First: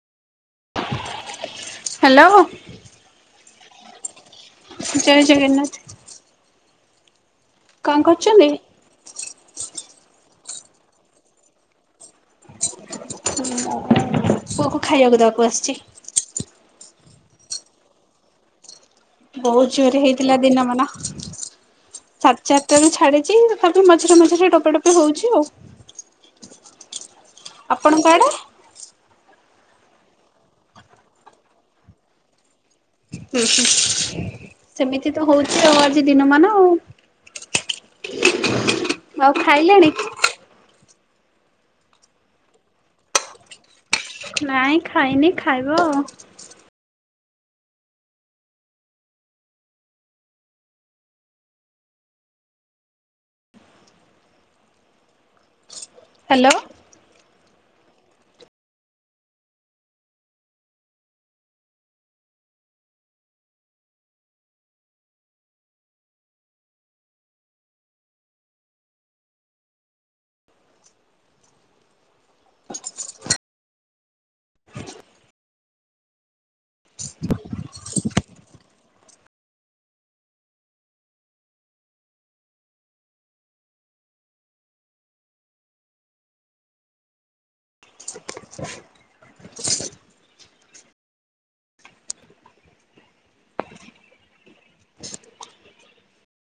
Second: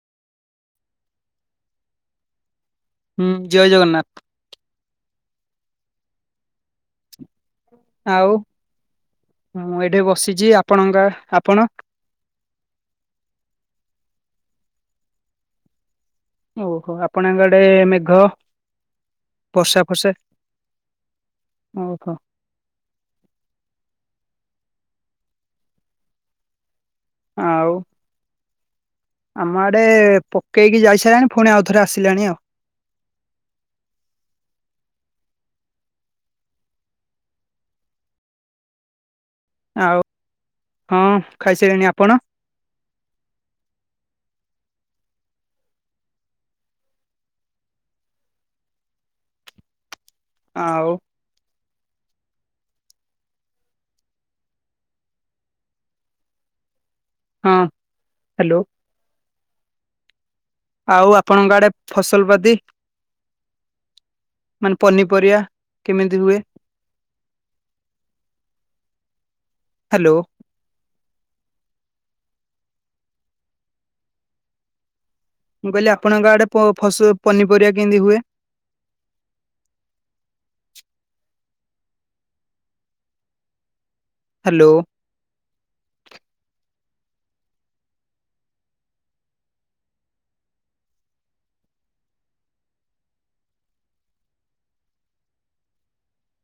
Hello. ହୁଁ ଜୟ ଜଗନ୍ନାଥ। ଜୟ ଜଗନ୍ନାଥ୍। କଣ ଆଉ କରୁଛନ୍ତି? ମୁଁ ଏଠି ବସିଚି ଆପଣଙ୍କ ଆପଣ? ମୁଁ ପୁଅକୁ ଖାଇଆକୁ ଦବାକୁ ଆସିଚି। ଓହୋ ଆପଣଙ୍କ ଆଡେ ମେଘ ବହୁ ବର୍ଷା ଜୋରେ ଫର୍ଷା ହେଇଥିଲା ଦିନ ମାନ ଓହୋ ଛାତ୍ ଚାରିଟାରୁ ଛାଡିଛି ତଥାପି ମଝିରେ ମଝିରେ ଟୋପେ ଟୋପେ ହଉଚି ଆଉ। ଆଉ ଆପଣଙ୍କ ଆଡେ? ଆମ ଆଡେ ପକେଇକି ଯାଇସାଇଲାଣି ପୁଣି ଆଉଥରେ ଆସିଲାଣି ଆଉ। ହୁଁ ହୁଁ ସେମିତି ତ ହଉଛି ଆଉ ଆଜି ଦିନ ମାନ ଆଉ‌। ଆଉ ଖାଇଲେଣି? ଆଉ ହଁ ଖାଇସାଇଲିଣି। ଆପଣ? ନାଇଁ ଖାଇନି ଖାଇବ। ଆଉ। ହାଲୋ। ହଁ ହାଲୋ। ଆଉ ଆପଣଙ୍କ ଆଡେ ଫସଲ ପାତି? ମାନେ ପନିପରିବା କିମିତି ହୁଏ? ହାଲୋ। ମୁଁ କହିଲି ଆପଣଙ୍କ ଆଡେ ପ- ଫସ୍ ପନିପରିବା କେମିତି ହୁଏ? ହାଲୋ।